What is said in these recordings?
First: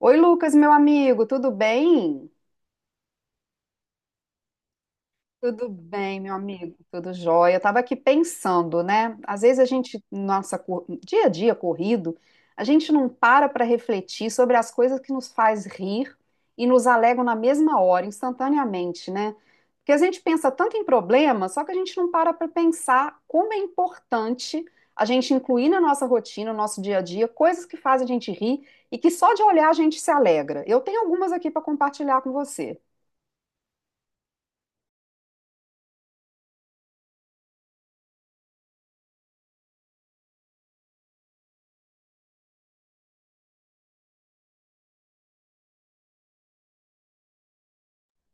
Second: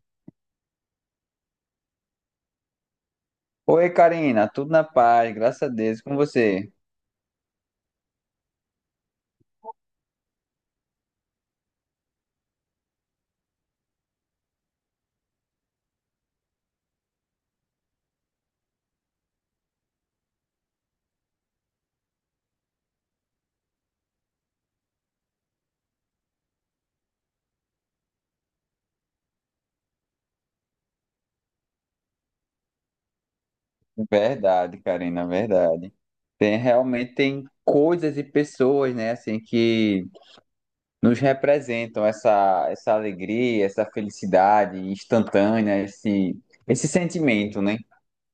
Oi, Lucas, meu amigo, tudo bem? Oi, Karina, tudo na paz, graças Tudo a Deus, e com bem, meu você. amigo? Tudo jóia. Eu estava aqui pensando, né? Às vezes a gente, nossa, dia a dia corrido, a gente não para refletir sobre as coisas que nos faz rir e nos alegram na mesma hora, instantaneamente, né? Porque a gente pensa tanto em problema, só que a gente não para pensar como é importante a gente incluir na nossa rotina, no nosso dia a dia, coisas que fazem a gente rir e que só de olhar a gente se alegra. Eu tenho algumas aqui para compartilhar com você. Verdade, Karina, verdade. Tem realmente tem coisas e pessoas, né, assim que nos representam essa alegria, essa felicidade instantânea, esse sentimento, né?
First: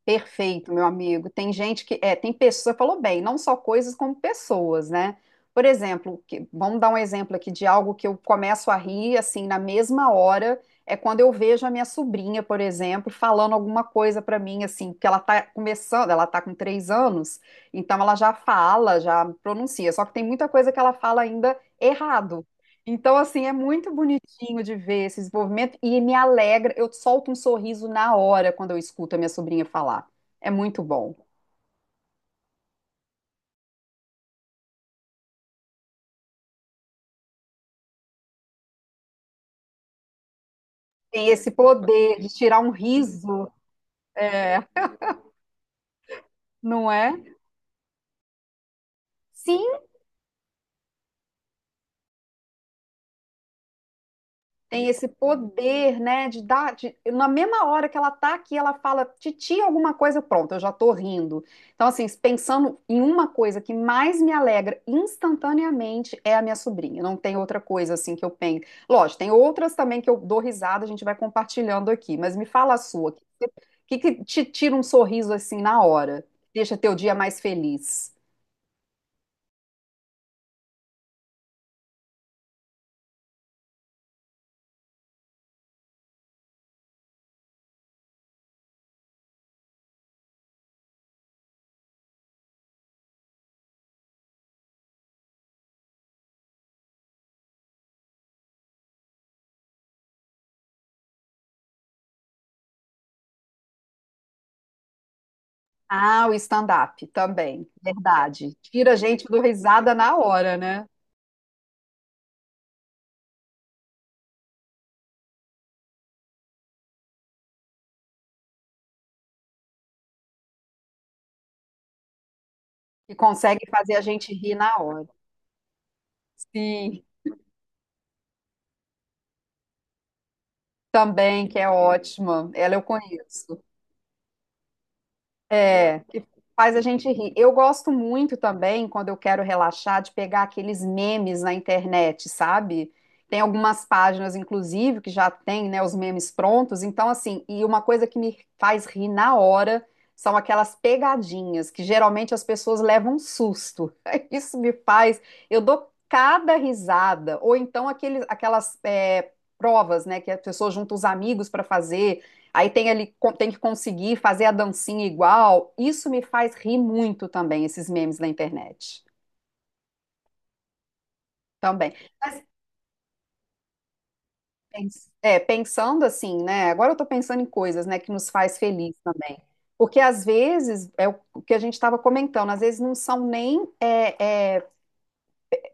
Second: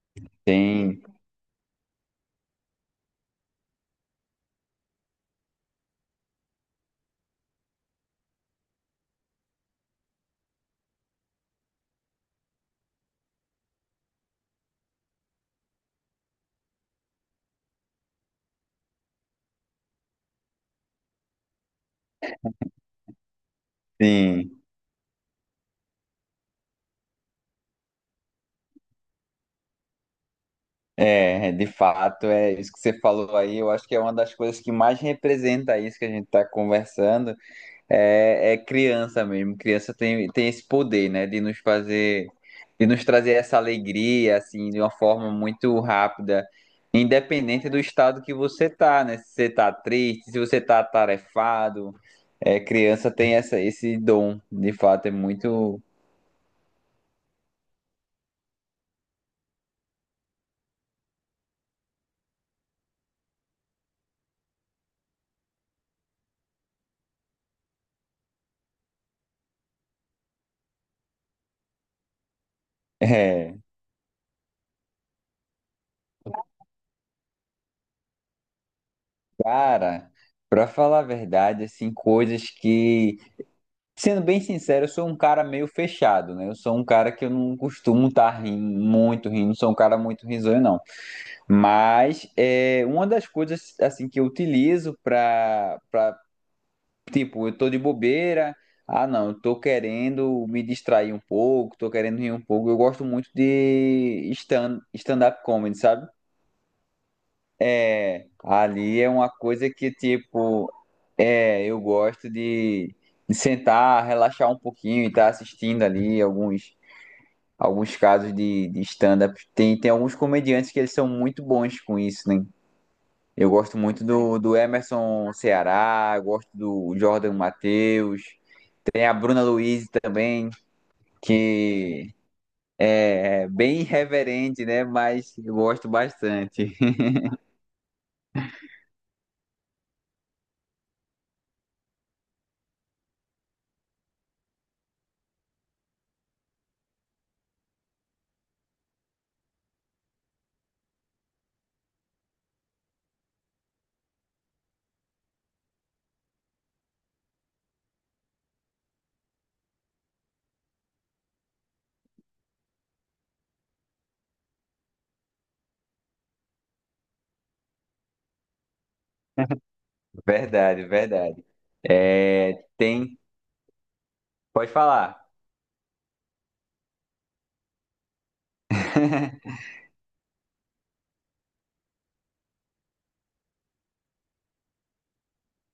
Perfeito, meu Tem, amigo. Tem gente que, tem pessoas, falou bem, não só coisas como pessoas, né? Por exemplo, vamos dar um exemplo aqui de algo que eu começo a rir, assim, na mesma hora, é quando eu vejo a minha sobrinha, por exemplo, falando alguma coisa pra mim, assim, que ela tá começando, ela tá com três anos, então ela já fala, já pronuncia, só que tem muita coisa que ela fala ainda errado. Então, assim, é muito tem. bonitinho de ver esse desenvolvimento e me alegra. Eu solto um sorriso na hora quando eu escuto a minha sobrinha falar. É muito bom. É, de fato, é isso que você falou aí, eu acho que é uma das coisas que mais representa isso que a gente está conversando. É, é criança mesmo. Criança tem, tem esse poder, né? Tem De esse nos poder de fazer, tirar um de nos trazer riso, essa alegria, é, assim, de uma forma muito rápida, não é? independente do estado que você tá, né? Se você Sim. tá triste, se você tá atarefado. É, criança tem essa, esse dom, de Tem esse fato, é muito. poder, né, de dar, na mesma hora que ela tá aqui, ela fala titi alguma coisa, pronto, eu já tô rindo. Então, assim, pensando em uma coisa que mais me alegra instantaneamente é a minha sobrinha. Não tem outra coisa assim que eu penso. Lógico, tem outras também que eu dou risada, a gente vai compartilhando aqui, mas me fala a sua. O É, que que te tira um sorriso assim na hora? Deixa teu dia mais feliz. cara, pra falar a verdade, assim, coisas que. Sendo bem sincero, eu sou um cara meio fechado, né? Eu sou um cara que eu não costumo estar rindo, muito rindo, não sou um cara muito risonho, não. Mas é uma das coisas assim que eu utilizo para tipo, eu tô de bobeira, ah não, eu tô querendo me distrair um pouco, tô querendo rir um pouco. Eu gosto muito de stand-up comedy, sabe? Ah, o stand-up também, É, verdade. Tira a ali é gente uma do coisa que risada na hora, tipo, né? é, eu gosto de sentar, relaxar um pouquinho e estar assistindo ali alguns casos de stand-up. Tem alguns comediantes que eles são muito bons com isso, né? Que Eu consegue gosto fazer a muito gente do, rir do na hora. Emerson Ceará, gosto do Sim, Jordan Matheus, tem a Bruna Luiz também, também, que é que ótima. Ela eu é conheço. bem irreverente, né? Mas eu gosto É, que faz bastante. a gente rir. Eu gosto muito também, quando eu quero relaxar, de pegar aqueles memes na internet, sabe? Tem algumas páginas, inclusive, que já tem, né, os memes prontos. Então, assim, e uma coisa que me faz rir na hora são aquelas pegadinhas, que geralmente as pessoas levam um susto. Isso me faz. Eu dou cada risada. Ou então provas, né, que a pessoa junta os amigos para fazer. Aí tem ali, tem que conseguir fazer a dancinha igual. Isso me faz rir muito também, esses memes na internet. Verdade, verdade. Também. Mas É, tem. Pode falar. Pensando assim, né? Agora eu tô pensando em coisas, né, que nos faz feliz também. Porque às vezes, é o que a gente estava comentando, às vezes não são nem,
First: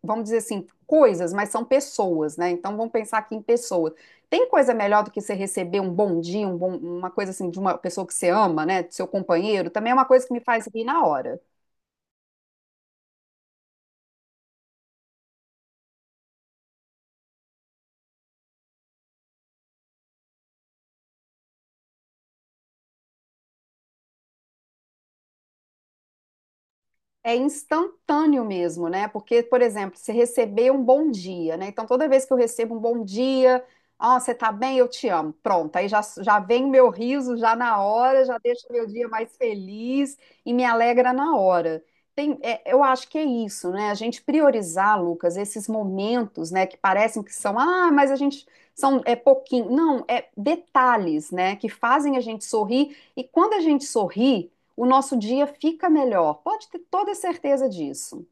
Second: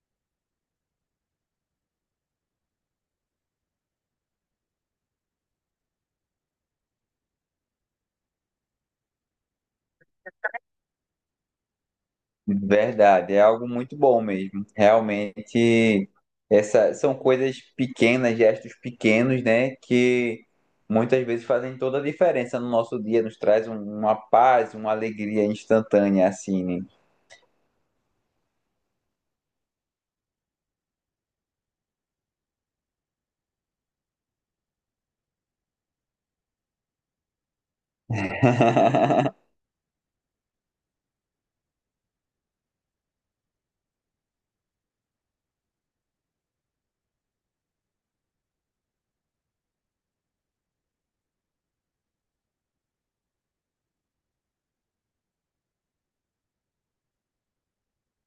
vamos dizer assim, coisas, mas são pessoas, né? Então vamos pensar aqui em pessoas. Tem coisa melhor do que você receber um bom dia, um uma coisa assim de uma pessoa que você ama, né? Do seu companheiro, também é uma coisa que me faz rir na hora. Verdade, é algo muito bom mesmo. Realmente, essa, são coisas pequenas, gestos pequenos, né, que muitas vezes fazem toda a diferença no nosso dia, nos traz um- uma paz, uma alegria instantânea, assim, né? É instantâneo mesmo, né? Porque, por exemplo, se receber um bom dia, né? Então, toda vez que eu recebo um bom dia, ó, você tá bem, eu te amo. Pronto, aí já, já vem o meu riso já na hora, já deixa o meu dia mais feliz e me alegra na hora. Tem, é, eu acho que é isso, né? A gente priorizar, Lucas, esses momentos, né, que parecem que são, ah, mas a gente são é pouquinho. Não, é detalhes, né, que fazem a gente sorrir. E quando a gente sorri, o nosso dia fica melhor. Pode ter toda certeza disso.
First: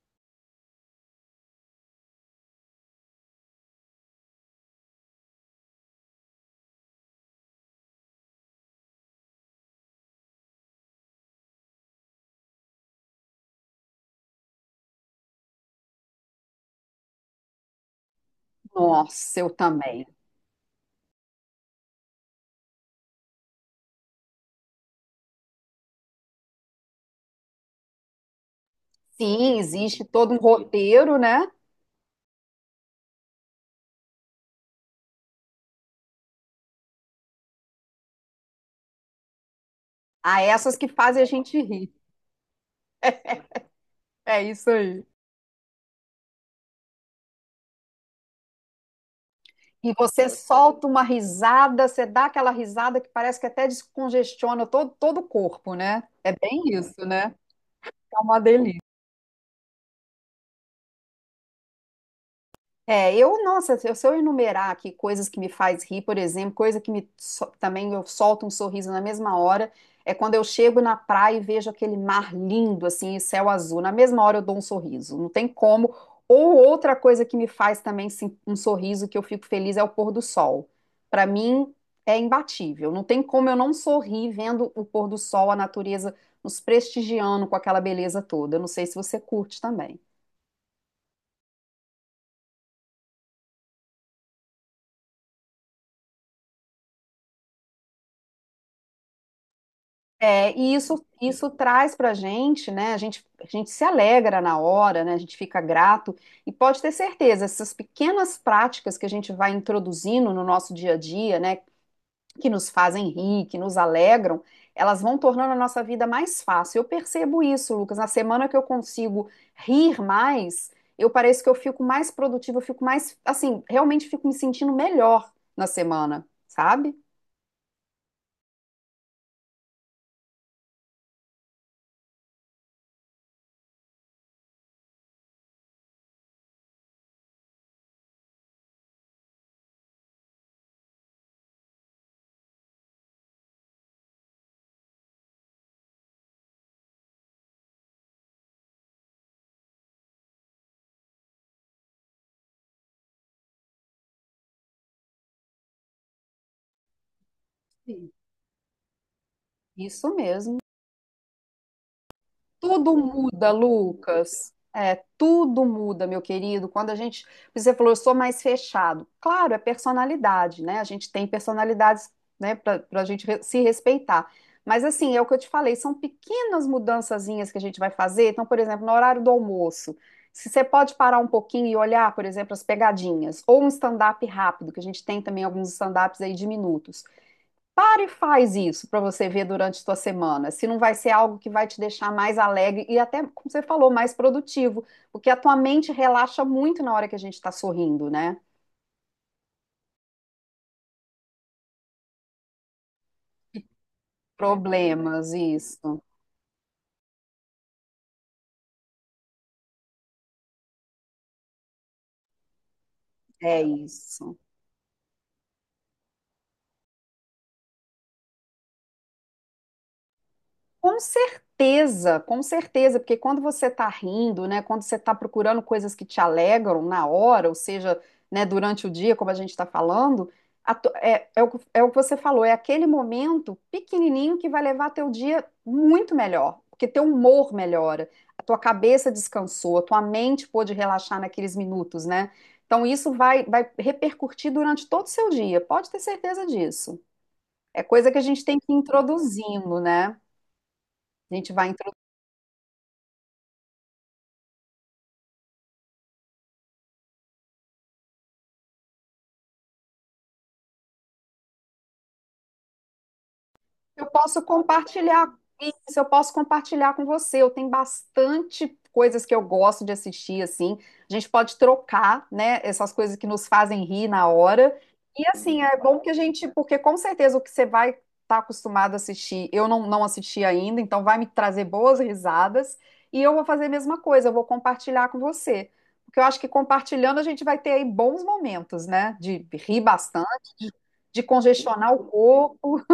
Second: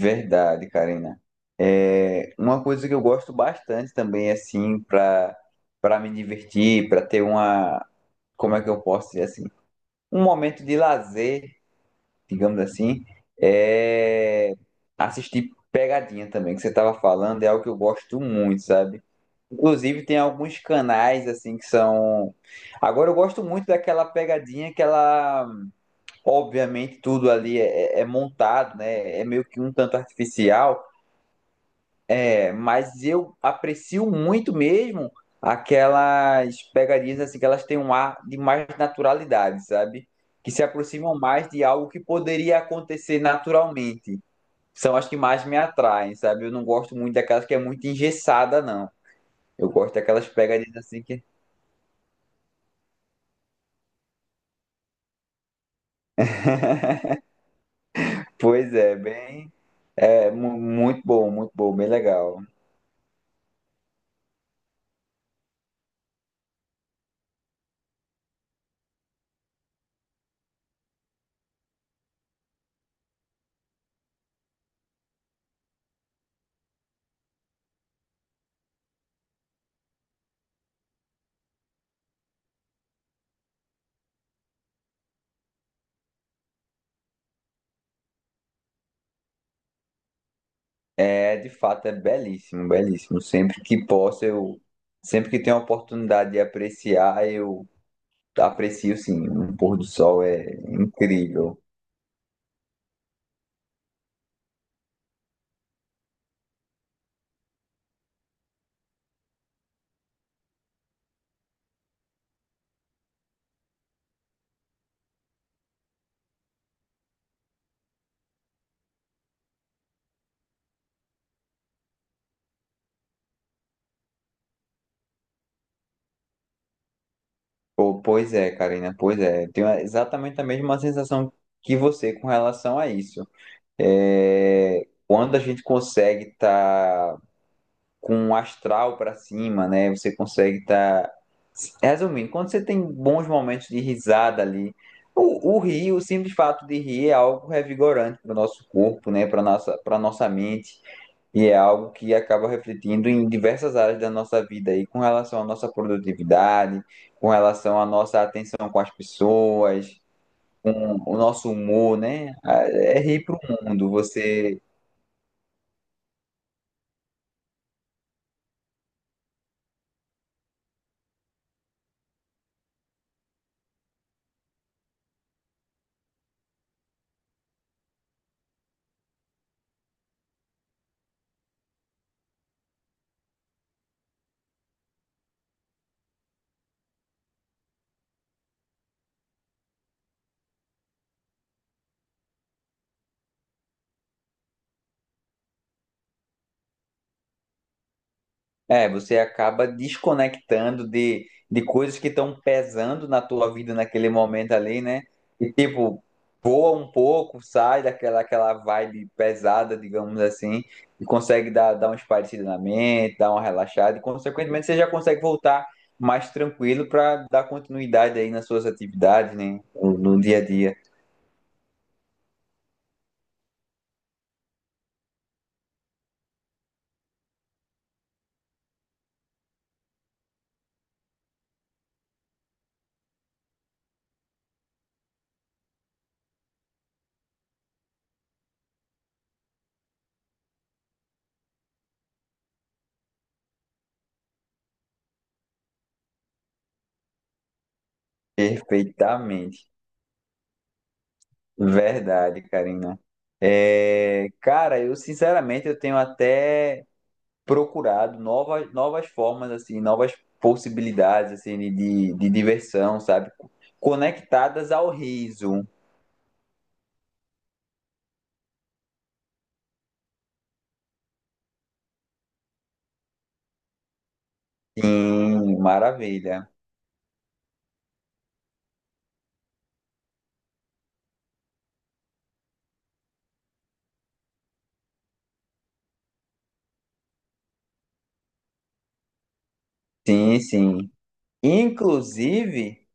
Verdade, Karina. É, uma coisa que eu gosto bastante também, assim, para me divertir, para ter uma, como é que eu posso dizer assim, um momento de lazer digamos assim, é assistir pegadinha também, que você estava falando, é algo que eu gosto muito, sabe? Nossa, eu Inclusive também. tem alguns canais assim que são. Agora eu gosto muito daquela pegadinha que ela, obviamente, tudo ali é, é montado, né? É meio Sim, que um tanto existe todo um artificial. roteiro, né? É, mas eu aprecio muito mesmo aquelas pegarias assim que elas têm um ar de mais naturalidade, sabe? Há Que se essas que aproximam fazem a mais gente de algo rir. que poderia acontecer naturalmente. É isso São aí. as que mais me atraem, sabe? Eu não gosto muito daquelas que é muito engessada, não. Eu E gosto daquelas você pegarias solta assim uma que, risada, você dá aquela risada que parece que até descongestiona todo, todo o corpo, né? É bem isso, né? É uma pois delícia. é, bem, é mu- muito bom, bem legal. É, eu, nossa, se eu enumerar aqui coisas que me faz rir, por exemplo, coisa que me também eu solto um sorriso na mesma hora, é quando eu chego na praia e vejo aquele mar lindo, assim, e céu azul. Na mesma hora eu dou um sorriso, não tem como. Ou outra coisa que me faz também sim, um sorriso que eu fico feliz é o pôr do sol. Para mim é imbatível, não tem como eu não sorrir vendo o pôr do sol, a natureza nos prestigiando com aquela beleza toda. Eu não sei se você curte também. É, de fato, é belíssimo, belíssimo. Sempre que posso, eu, sempre que tenho a oportunidade de apreciar, eu aprecio sim, um pôr do sol é É, e isso incrível. traz para a gente, né? A gente se alegra na hora, né? A gente fica grato e pode ter certeza, essas pequenas práticas que a gente vai introduzindo no nosso dia a dia, né? Que nos fazem rir, que nos alegram, elas vão tornando a nossa vida mais fácil. Eu percebo isso, Lucas. Na semana que eu consigo rir mais, eu pareço que eu fico mais produtiva, eu fico mais, assim, realmente fico me sentindo melhor na semana, sabe? Pô, pois é, Karina, pois é. Tenho exatamente a mesma sensação que você com relação a isso. É, quando a gente consegue estar com um astral para cima, né? Você consegue estar. Resumindo, quando você tem bons momentos de risada ali, o rir, o simples fato de rir é algo revigorante para o nosso corpo, né? Para nossa mente. E é algo que acaba refletindo em diversas áreas da nossa vida aí, com relação à nossa produtividade, com relação à Sim. nossa atenção com as pessoas, Isso mesmo. com o nosso humor, né? Ah, Tudo é rir para muda, o mundo. Lucas. Você É, tudo muda, meu querido. Quando a gente, você falou, eu sou mais fechado. Claro, é personalidade, né? A gente tem personalidades, né, para a gente se respeitar. Mas assim, é o que eu te falei, são pequenas mudançazinhas que a gente vai fazer. Então, por exemplo, no horário do almoço, se você pode parar um pouquinho e olhar, por exemplo, as pegadinhas, ou um stand-up rápido, que a gente tem também alguns stand-ups aí de minutos. Para e faz isso para você ver durante a sua semana, se não vai ser algo que vai te deixar mais alegre e até, como você falou, mais produtivo, porque a tua mente relaxa muito na hora que a gente está sorrindo, né? É, você acaba desconectando de coisas que estão pesando na tua vida naquele momento ali, né? Problemas, E isso. tipo, voa um pouco, sai daquela aquela vibe pesada, digamos assim, e consegue dar, dar uma espairecida na mente, dar uma É relaxada, e isso. consequentemente você já consegue voltar mais tranquilo para dar continuidade aí nas suas atividades, né? No, no dia a dia. Com certeza, porque quando você está rindo, né, quando você está procurando coisas que te alegram na hora, ou seja, né, durante o dia, como a gente está falando, a é o que você falou, é aquele momento pequenininho que vai levar teu dia muito melhor, porque teu humor melhora, a tua cabeça descansou, a tua mente pôde relaxar naqueles minutos, né? Então isso vai, vai repercutir durante todo o seu dia, pode ter certeza disso. É coisa que a gente tem que ir Perfeitamente. introduzindo, né? A gente vai. Verdade, Karina. É, cara, eu sinceramente eu tenho até procurado novas, novas formas, assim, novas possibilidades, assim, de diversão, sabe? Eu posso Conectadas ao compartilhar riso. isso, eu posso compartilhar com você. Eu tenho bastante coisas que eu gosto de assistir, assim. A gente pode trocar, né, essas coisas que nos fazem rir na hora. E Sim, assim, é bom que a gente, maravilha. porque com certeza o que você vai estar acostumado a assistir, eu não assisti ainda, então vai me trazer boas risadas. E eu vou fazer a mesma coisa, eu vou compartilhar com você. Porque eu acho que compartilhando a gente vai ter aí bons momentos, né? De rir bastante, Sim, de sim. Congestionar o Inclusive, corpo.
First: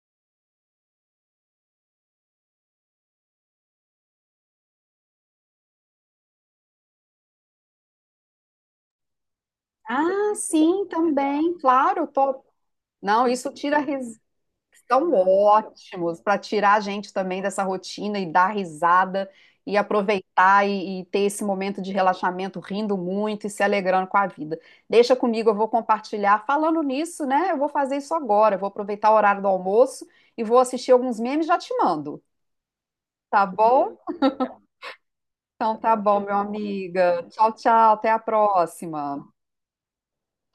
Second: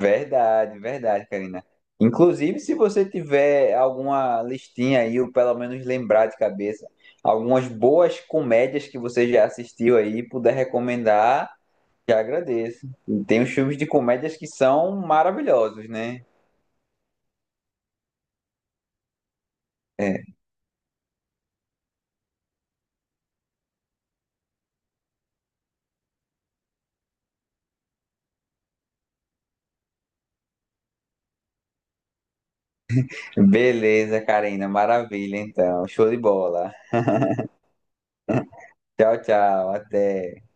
verdade, verdade, Karina. Inclusive, se você tiver alguma listinha aí, ou pelo menos lembrar de cabeça, algumas boas comédias que você já assistiu aí, Ah, puder sim, recomendar, também, claro, já tô. agradeço. E Não, tem os isso filmes tira de ris... comédias que são São maravilhosos, ótimos né? para tirar a gente também dessa rotina e dar risada e É. aproveitar e ter esse momento de relaxamento, rindo muito e se alegrando com a vida. Deixa comigo, eu vou compartilhar. Falando nisso, né? Eu vou fazer isso agora. Eu vou aproveitar o horário do almoço e vou assistir alguns memes e já te mando, tá bom? Beleza, Karina. Maravilha, Então então. tá Show de bom, meu bola. amiga. Tchau, tchau, até a Tchau, próxima. tchau. Até.